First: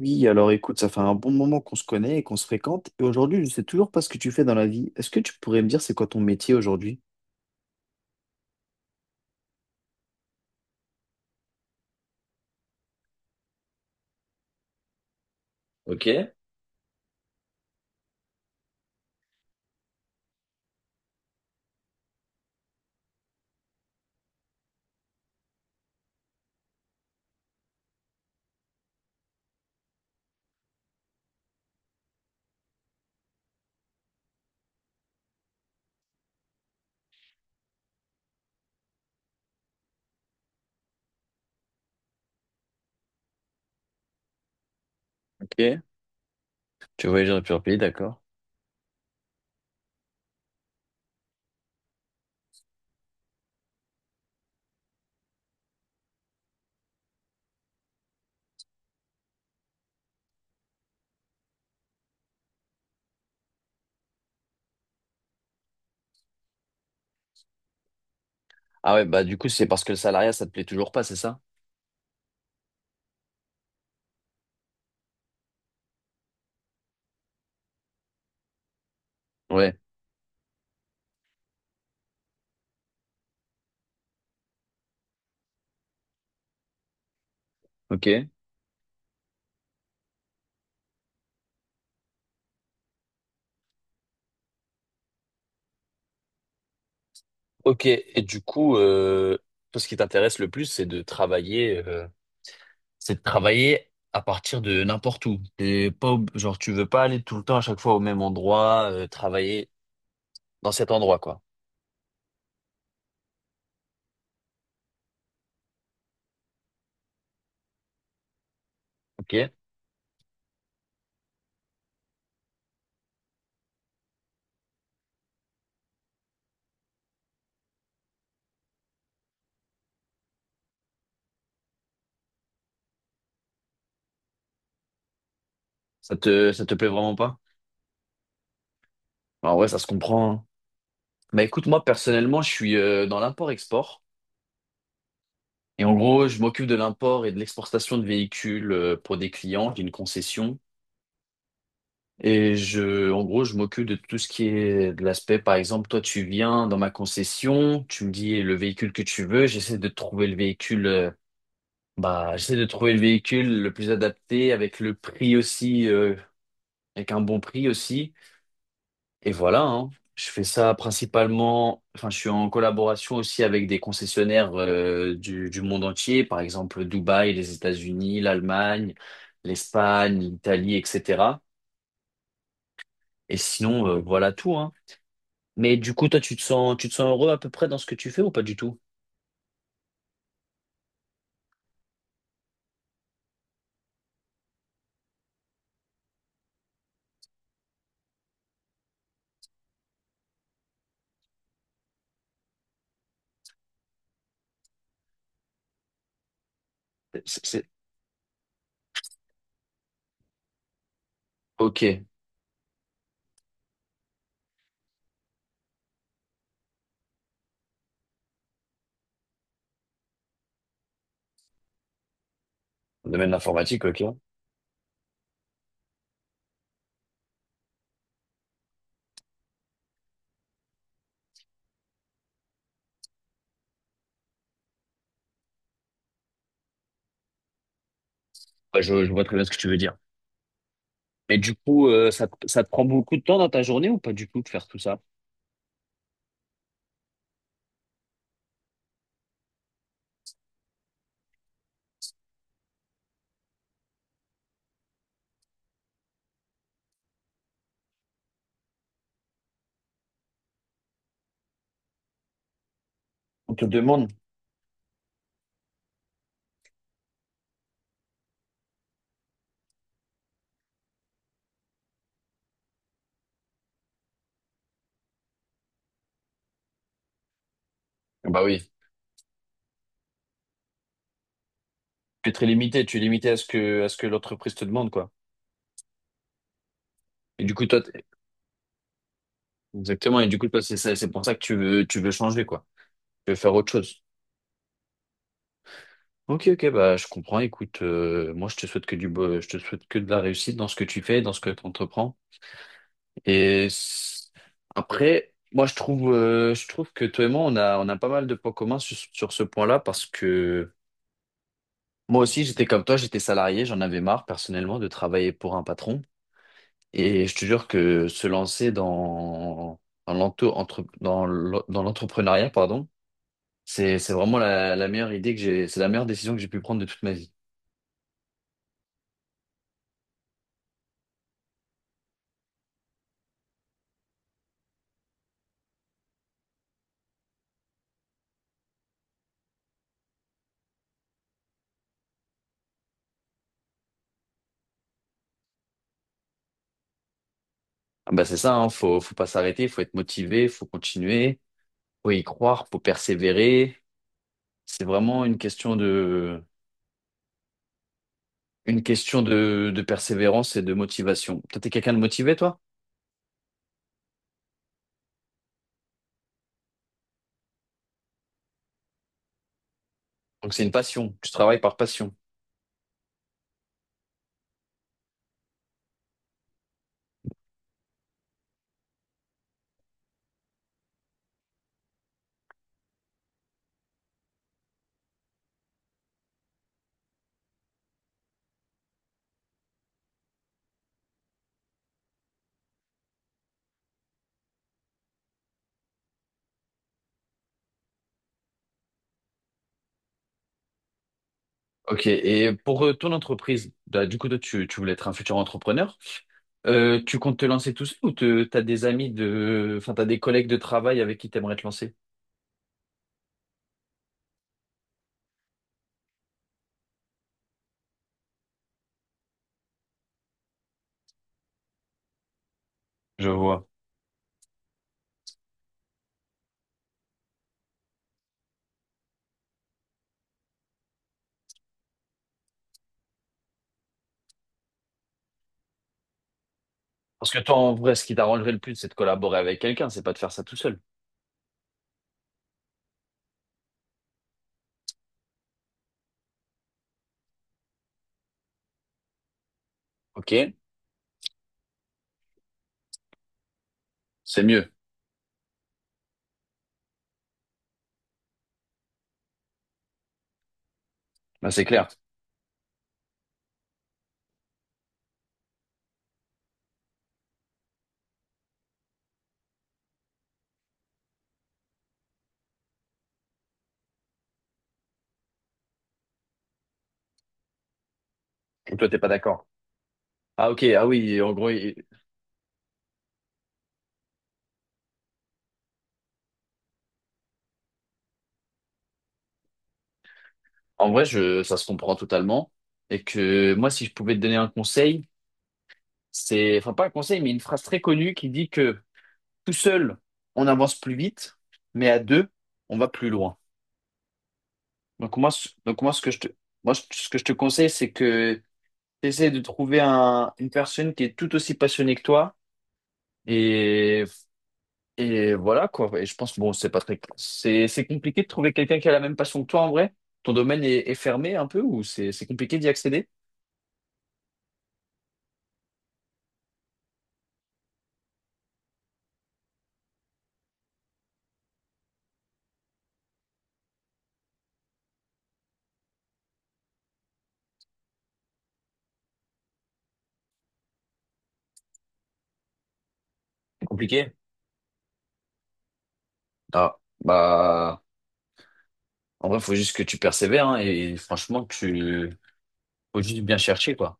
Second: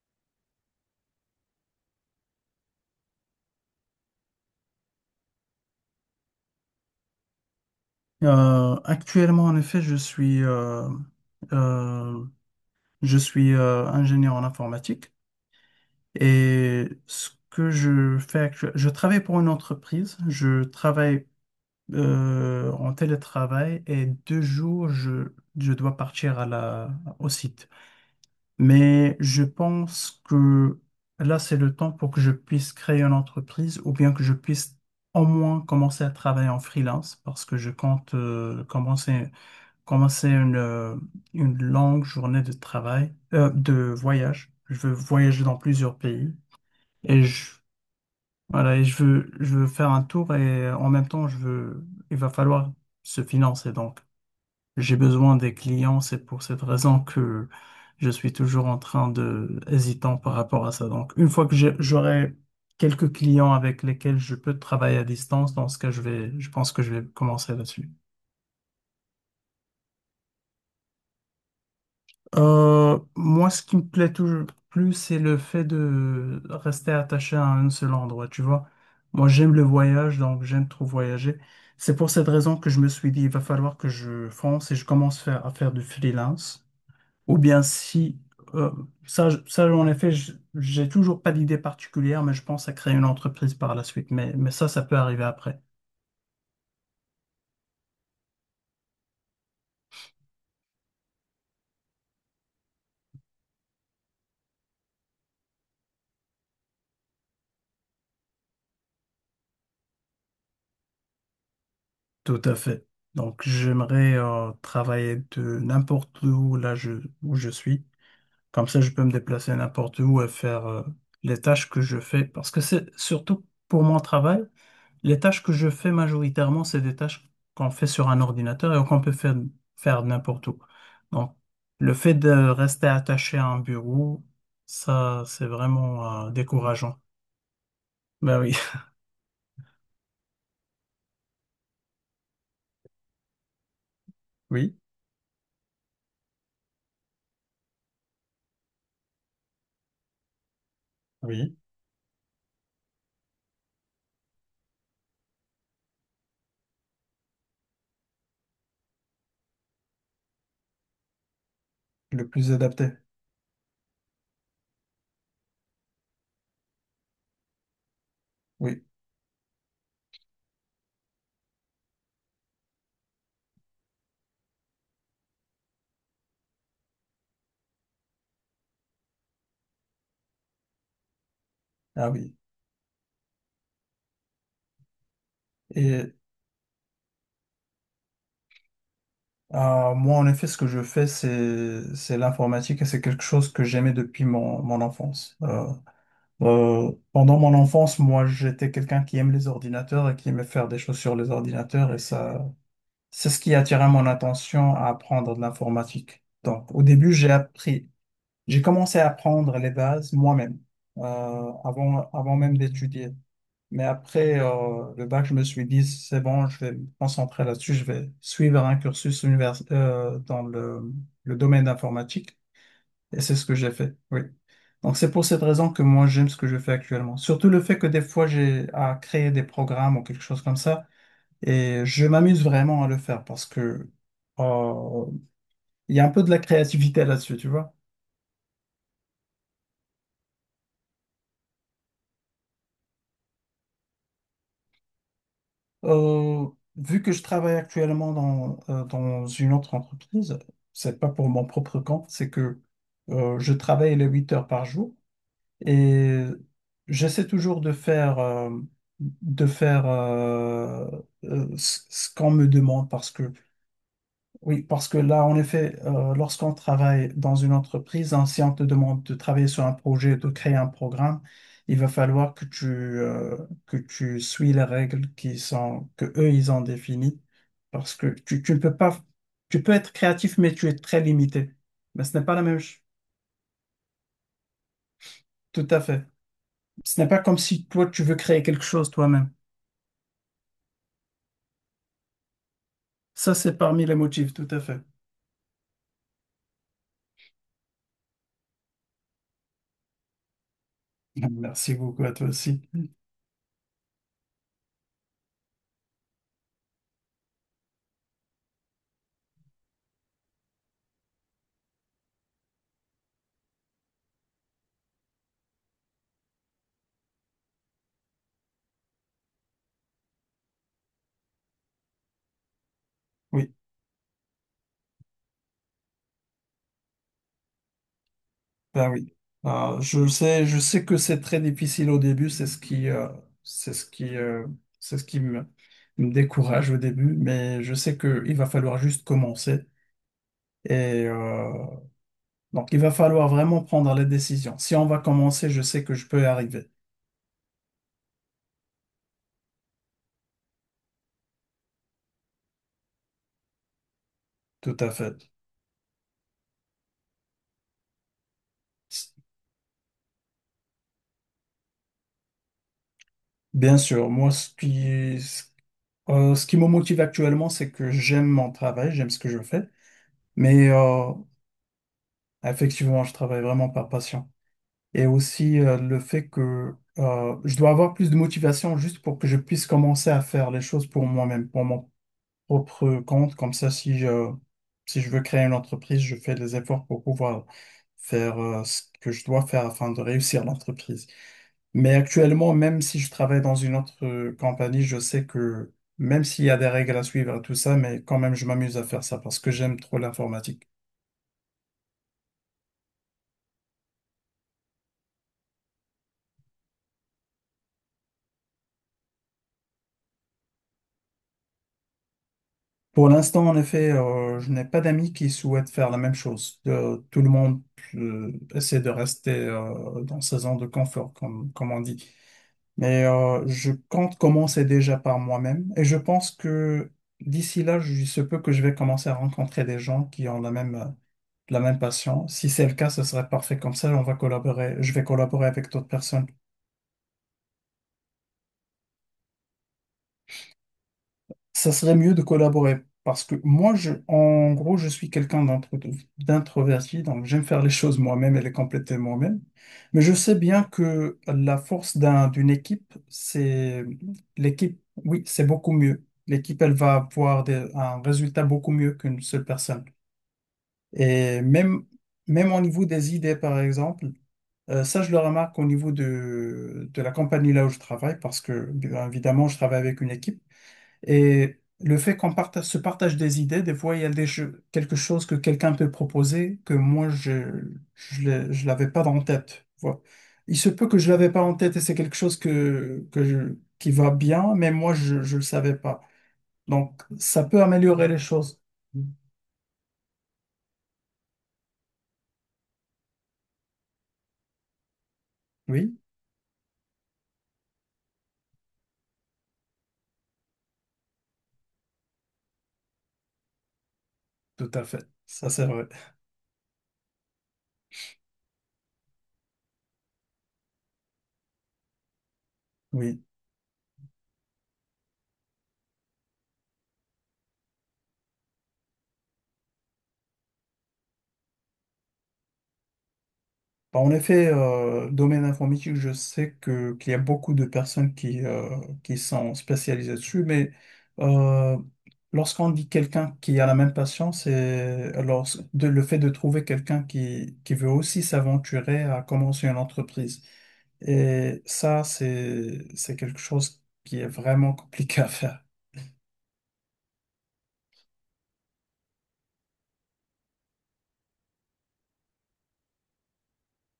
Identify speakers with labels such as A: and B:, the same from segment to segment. A: Oui, alors écoute, ça fait un bon moment qu'on se connaît et qu'on se fréquente, et aujourd'hui, je sais toujours pas ce que tu fais dans la vie. Est-ce que tu pourrais me dire c'est quoi ton métier aujourd'hui?
B: Actuellement, en effet, euh, je suis ingénieur en informatique et ce que je fais actuellement, je travaille pour une entreprise, je travaille en télétravail et deux jours, je dois partir à la, au site. Mais je pense que là, c'est le temps pour que je puisse créer une entreprise ou bien que je puisse au moins commencer à travailler en freelance parce que je compte commencer commencer une longue journée de travail, de voyage. Je veux voyager dans plusieurs pays et je,
A: Surpris, d'accord.
B: voilà, et je veux faire un tour et en même temps, je veux, il va falloir se financer. Donc, j'ai besoin des clients. C'est pour cette raison que je suis toujours en train de, hésitant par rapport à ça. Donc, une fois que j'aurai quelques clients avec lesquels je peux travailler à distance, dans ce cas, je vais, je pense que je vais commencer là-dessus.
A: Ah ouais, bah du coup, c'est parce que le salariat, ça te plaît toujours pas, c'est ça?
B: Moi, ce qui me plaît toujours plus, c'est le fait de rester attaché à un seul endroit, tu vois. Moi, j'aime le
A: Ouais,
B: voyage, donc j'aime trop voyager. C'est pour cette raison que je me suis dit, il va falloir que je fonce et je commence à faire du freelance. Ou bien si,
A: ok.
B: euh, ça, ça, en effet, j'ai toujours pas d'idée particulière, mais je pense à créer une entreprise par la suite. Mais ça, ça peut arriver après.
A: Ok, et du coup, toi, ce qui t'intéresse le plus, c'est de travailler à partir de n'importe où. T'es pas, genre, tu veux pas aller tout le temps à chaque fois au même endroit, travailler dans cet endroit, quoi.
B: Tout à fait. Donc, j'aimerais, travailler de n'importe où, là, je, où je suis. Comme ça, je peux me
A: Ok?
B: déplacer n'importe où et faire les tâches que je fais. Parce que c'est surtout pour mon travail, les tâches que je fais majoritairement, c'est des tâches qu'on fait sur un ordinateur et qu'on peut faire, faire n'importe où. Donc, le fait de rester attaché à un bureau, ça, c'est vraiment
A: Ça te plaît
B: décourageant.
A: vraiment pas?
B: Ben oui.
A: Bah ouais, ça se comprend, hein. Bah écoute, moi personnellement, je suis dans l'import-export.
B: Oui,
A: Et en gros, je m'occupe de l'import et de l'exportation de véhicules pour des clients, d'une concession.
B: oui.
A: Et je, en gros, je m'occupe de tout ce qui est de l'aspect, par exemple, toi, tu viens dans ma concession, tu me dis le véhicule que tu veux, j'essaie de trouver le véhicule,
B: Le
A: bah,
B: plus
A: j'essaie de
B: adapté.
A: trouver le véhicule le plus adapté avec le prix aussi, avec un bon prix aussi.
B: Oui.
A: Et voilà, hein. Je fais ça principalement, enfin, je suis en collaboration aussi avec des concessionnaires du monde entier, par exemple Dubaï, les États-Unis, l'Allemagne, l'Espagne, l'Italie, etc.
B: Ah oui.
A: Et sinon, voilà tout, hein. Mais du coup,
B: Et
A: toi, tu te sens heureux à peu près dans ce que tu fais ou pas du tout?
B: moi, en effet, ce que je fais, c'est l'informatique et c'est quelque chose que j'aimais depuis mon, mon enfance. Pendant mon enfance, moi, j'étais quelqu'un qui aime les ordinateurs et qui aimait faire des choses sur les ordinateurs et ça, c'est ce qui attirait mon attention à apprendre de l'informatique. Donc, au début, j'ai
A: C'est, c'est-
B: appris, j'ai commencé à apprendre les bases moi-même, euh,
A: Ok,
B: avant, avant même d'étudier. Mais après le bac, je me suis dit, c'est bon, je vais me concentrer là-dessus, je vais suivre un cursus dans le domaine informatique. Et
A: domaine
B: c'est
A: de
B: ce que j'ai
A: l'informatique,
B: fait,
A: ok.
B: oui. Donc c'est pour cette raison que moi j'aime ce que je fais actuellement. Surtout le fait que des fois j'ai à créer des programmes ou quelque chose comme ça et je m'amuse vraiment à le faire parce que euh, il y a un peu de la créativité là-dessus, tu vois.
A: Bah, je vois très bien ce que tu veux dire. Mais du coup, ça te prend beaucoup de temps dans ta journée ou pas du tout de faire tout ça?
B: Euh, Vu que je travaille actuellement dans, dans une autre entreprise, c'est pas pour mon propre compte, c'est que je travaille les 8 heures par jour. Et j'essaie toujours de faire ce qu'on me demande parce que,
A: On te demande.
B: oui, parce que là, en effet, lorsqu'on travaille dans une entreprise, hein, si on te demande de travailler sur un projet, de créer un programme, il va falloir que tu suis les règles qui sont, que eux, ils ont définies parce que tu,
A: Bah
B: tu ne
A: oui.
B: peux pas, tu peux être créatif, mais tu es très limité. Mais ce n'est
A: Tu es
B: pas la
A: très
B: même chose.
A: limité, tu es limité à ce que l'entreprise te demande, quoi.
B: Tout à fait. Ce n'est pas comme
A: Et du
B: si
A: coup, toi,
B: toi, tu
A: t'es-
B: veux créer quelque chose toi-même.
A: exactement. Et du coup, toi, c'est ça- c'est pour ça que tu veux changer, quoi. Tu veux
B: Ça,
A: faire
B: c'est
A: autre
B: parmi les
A: chose.
B: motifs, tout à fait.
A: Ok, ok, bah, je comprends. Écoute, moi, je te souhaite que je te souhaite que de la réussite dans ce que tu fais, dans ce que tu
B: Merci beaucoup à
A: entreprends.
B: toi aussi.
A: Et s- après, moi, je trouve que toi et moi, on a pas mal de points communs sur, sur ce point-là parce que moi aussi, j'étais comme toi, j'étais salarié, j'en avais marre, personnellement, de travailler pour un patron. Et je te jure que se lancer dans, dans dans l'entrepreneuriat, pardon,
B: Oui,
A: c'est vraiment la, la meilleure idée que j'ai, c'est la meilleure décision que j'ai pu prendre de toute ma vie.
B: ben oui. Je sais, je sais que c'est très difficile au début, c'est ce qui, c'est ce qui, c'est ce qui me, me décourage au début, mais je sais que il va falloir juste commencer. Et donc, il va falloir vraiment prendre les décisions. Si on va commencer, je sais que je peux y arriver.
A: Ah bah c'est ça, hein, faut, faut pas s'arrêter, faut être motivé, faut continuer, faut y croire, faut persévérer.
B: Tout
A: C'est
B: à
A: vraiment
B: fait.
A: une question de persévérance et de motivation. Toi, t'es quelqu'un de motivé, toi?
B: Bien sûr, moi, ce qui, ce ce qui me motive actuellement, c'est que j'aime mon travail, j'aime ce que je fais,
A: Donc c'est
B: mais
A: une passion, tu travailles par passion.
B: effectivement, je travaille vraiment par passion. Et aussi le fait que je dois avoir plus de motivation juste pour que je puisse commencer à faire les choses pour moi-même, pour mon propre compte. Comme ça, si je, si je veux créer une entreprise, je fais des efforts pour pouvoir faire ce que je dois faire afin de réussir l'entreprise. Mais actuellement, même si je travaille dans une autre compagnie, je sais que même s'il y a des règles à suivre et tout ça, mais quand même, je m'amuse à faire ça parce que j'aime trop l'informatique.
A: Ok, et pour ton entreprise, bah, du coup, toi, tu voulais être un futur entrepreneur? Tu comptes te lancer tout seul ou t'as des amis de, enfin t'as des collègues de travail avec qui t'aimerais te lancer?
B: Pour l'instant, en effet, je n'ai pas d'amis qui souhaitent faire la même chose. Tout le monde essaie de rester dans sa zone de confort, comme, comme on dit. Mais
A: Je vois.
B: je compte commencer déjà par moi-même et je pense que d'ici là, il se peut que je vais commencer à rencontrer des gens qui ont la même passion. Si c'est le cas, ce serait parfait comme ça, on va collaborer, je vais collaborer avec d'autres personnes.
A: Parce que toi, en vrai, ce qui t'arrangerait le plus, c'est de collaborer avec quelqu'un, c'est pas de faire ça tout seul.
B: Ça serait mieux de collaborer parce que moi, je, en gros, je suis quelqu'un d'introverti, donc j'aime faire les choses moi-même et les compléter moi-même. Mais je
A: Ok,
B: sais bien que la force d'un, d'une équipe, c'est
A: c'est mieux.
B: l'équipe, oui, c'est beaucoup mieux. L'équipe, elle va avoir un résultat beaucoup mieux qu'une seule personne. Et
A: Ben, c'est
B: même,
A: clair.
B: même au niveau des idées, par exemple. Ça, je le remarque au niveau de la compagnie là où je travaille, parce que, bien évidemment, je travaille avec une équipe. Et le fait qu'on partage, se partage des idées, des fois, il y a quelque chose que quelqu'un peut proposer que moi, je je
A: Et toi,
B: l'avais
A: t'es
B: pas
A: pas
B: en
A: d'accord.
B: tête. Voilà.
A: Ah
B: Il
A: ok,
B: se peut
A: ah
B: que je
A: oui,
B: l'avais
A: en
B: pas
A: gros,
B: en tête et c'est quelque chose que, qui va bien, mais moi, je ne le savais pas. Donc, ça peut améliorer les choses.
A: en vrai, je, ça se comprend totalement. Et que moi, si je pouvais te donner un conseil,
B: Oui,
A: c'est, enfin pas un conseil, mais une phrase très connue qui dit que tout seul, on avance plus vite, mais à deux, on va plus loin.
B: tout à fait. Ça, c'est
A: Donc
B: vrai.
A: moi, ce que je te, moi, ce que je te conseille, c'est que essaie de trouver une personne qui est tout aussi passionnée que toi.
B: Oui.
A: Et, et voilà, quoi. Et je pense, bon, c'est pas très, c'est compliqué de trouver quelqu'un qui a la même passion que toi, en vrai. Ton domaine est, est fermé un peu ou c'est compliqué d'y accéder?
B: Bah, en effet, domaine informatique, je sais que qu'il y a beaucoup de personnes qui sont spécialisées dessus, mais euh, lorsqu'on dit quelqu'un qui a la même passion, c'est alors le fait de trouver quelqu'un qui veut aussi s'aventurer à commencer une entreprise. Et ça, c'est quelque
A: C'est
B: chose
A: compliqué.
B: qui est vraiment compliqué à faire.
A: Ah, bah, en vrai, faut juste que tu persévères, hein, et franchement, tu, faut juste bien chercher, quoi.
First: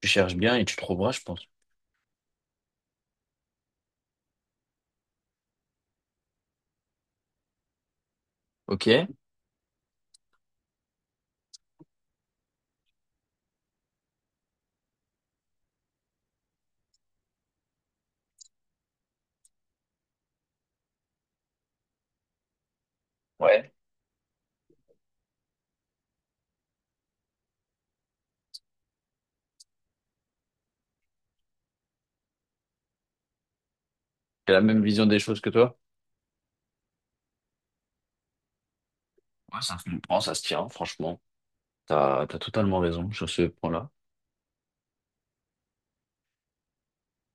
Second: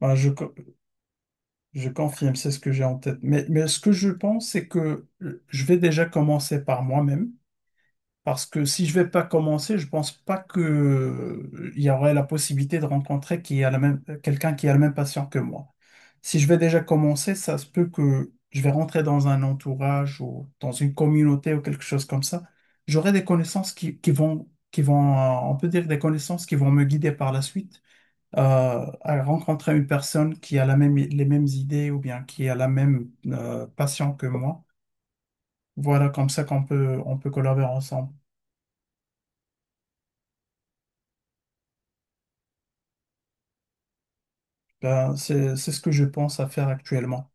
A: Tu
B: Bah, je,
A: cherches
B: co-
A: bien et tu trouveras, je pense.
B: je confirme, c'est ce que j'ai en tête. Mais ce que je pense, c'est que je vais déjà commencer par moi-même. Parce que si je vais
A: Ok.
B: pas commencer, je pense pas que il y aurait la possibilité de rencontrer qui a la même quelqu'un qui a la même passion que moi. Si je vais déjà commencer, ça se peut que je vais rentrer dans un entourage ou dans une communauté ou quelque chose comme ça. J'aurai des connaissances
A: Ouais.
B: qui vont on peut dire des connaissances qui vont me guider par la suite à rencontrer une personne qui a la même les mêmes idées ou bien qui a la même passion que
A: J'ai la
B: moi.
A: même vision des choses que toi?
B: Voilà, comme ça qu'on peut on peut collaborer ensemble.
A: Ouais, ça se comprend, ça se tient, franchement. T'as, t'as totalement raison sur ce point-là.
B: Ben, c'est ce que je pense à faire actuellement.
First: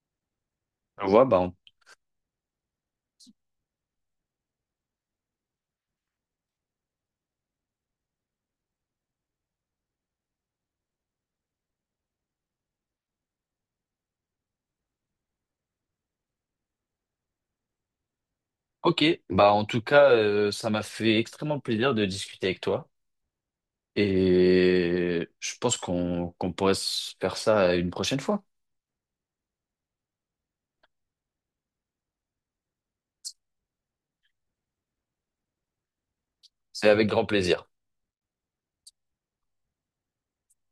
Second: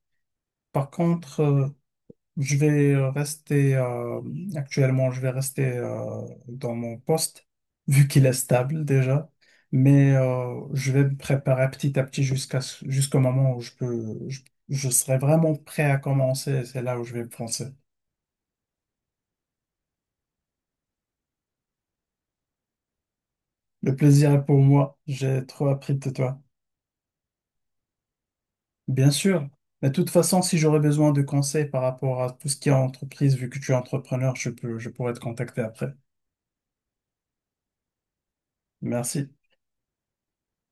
B: Par
A: Je vois, bah,
B: contre,
A: en-
B: je vais rester, actuellement, je vais rester dans mon poste, vu qu'il est stable déjà. Mais je vais me préparer petit à petit jusqu'à, jusqu'au moment où je peux, je serai vraiment prêt à commencer. Et c'est là où je vais me lancer.
A: ok. Bah, en tout cas, ça m'a fait extrêmement plaisir de discuter avec toi.
B: Le plaisir est pour moi.
A: Et
B: J'ai
A: je
B: trop
A: pense
B: appris de
A: qu'on
B: toi.
A: qu'on pourrait se faire ça une prochaine fois.
B: Bien sûr. Mais de toute façon, si j'aurais besoin de conseils par rapport à tout ce qui est entreprise, vu que tu es entrepreneur, je peux, je pourrais te contacter après.
A: C'est avec grand plaisir.
B: Merci.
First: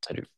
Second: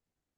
A: Salut.